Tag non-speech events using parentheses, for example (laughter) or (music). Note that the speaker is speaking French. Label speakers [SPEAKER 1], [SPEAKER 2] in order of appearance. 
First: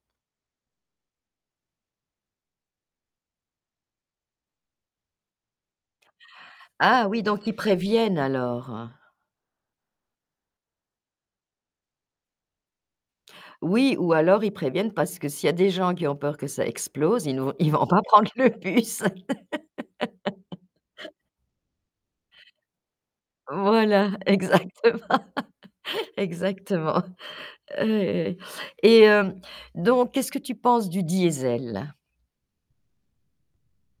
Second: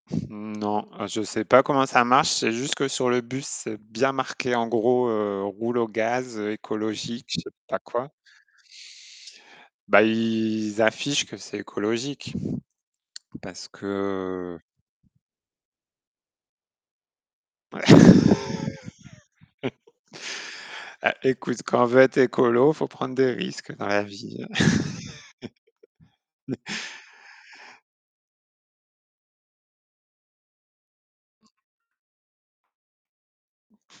[SPEAKER 1] Mmh, non. Heu, je sais pas comment ça marche. Je sais juste que sur le bus, c'est bien marqué en gros, heu: «Roule au gaz
[SPEAKER 2] Ah! Oui,
[SPEAKER 1] écologique», je
[SPEAKER 2] donc
[SPEAKER 1] sais
[SPEAKER 2] ils
[SPEAKER 1] pas quoi.
[SPEAKER 2] préviennent alors, hein.
[SPEAKER 1] Bah ils affichent que c'est écologique parce
[SPEAKER 2] Oui ou alors ils
[SPEAKER 1] que
[SPEAKER 2] préviennent parce que s'il y a des gens qui ont peur que ça explose, ils vont ils vont pas prendre le bus.
[SPEAKER 1] (laughs)
[SPEAKER 2] (laughs)
[SPEAKER 1] Ah écoute, quand on veut être écolo, faut prendre des risques dans la
[SPEAKER 2] Voilà,
[SPEAKER 1] vie.
[SPEAKER 2] exactement, (laughs)
[SPEAKER 1] (laughs)
[SPEAKER 2] exactement. Eh, ouais et hem donc, qu'est-ce que tu penses du diesel?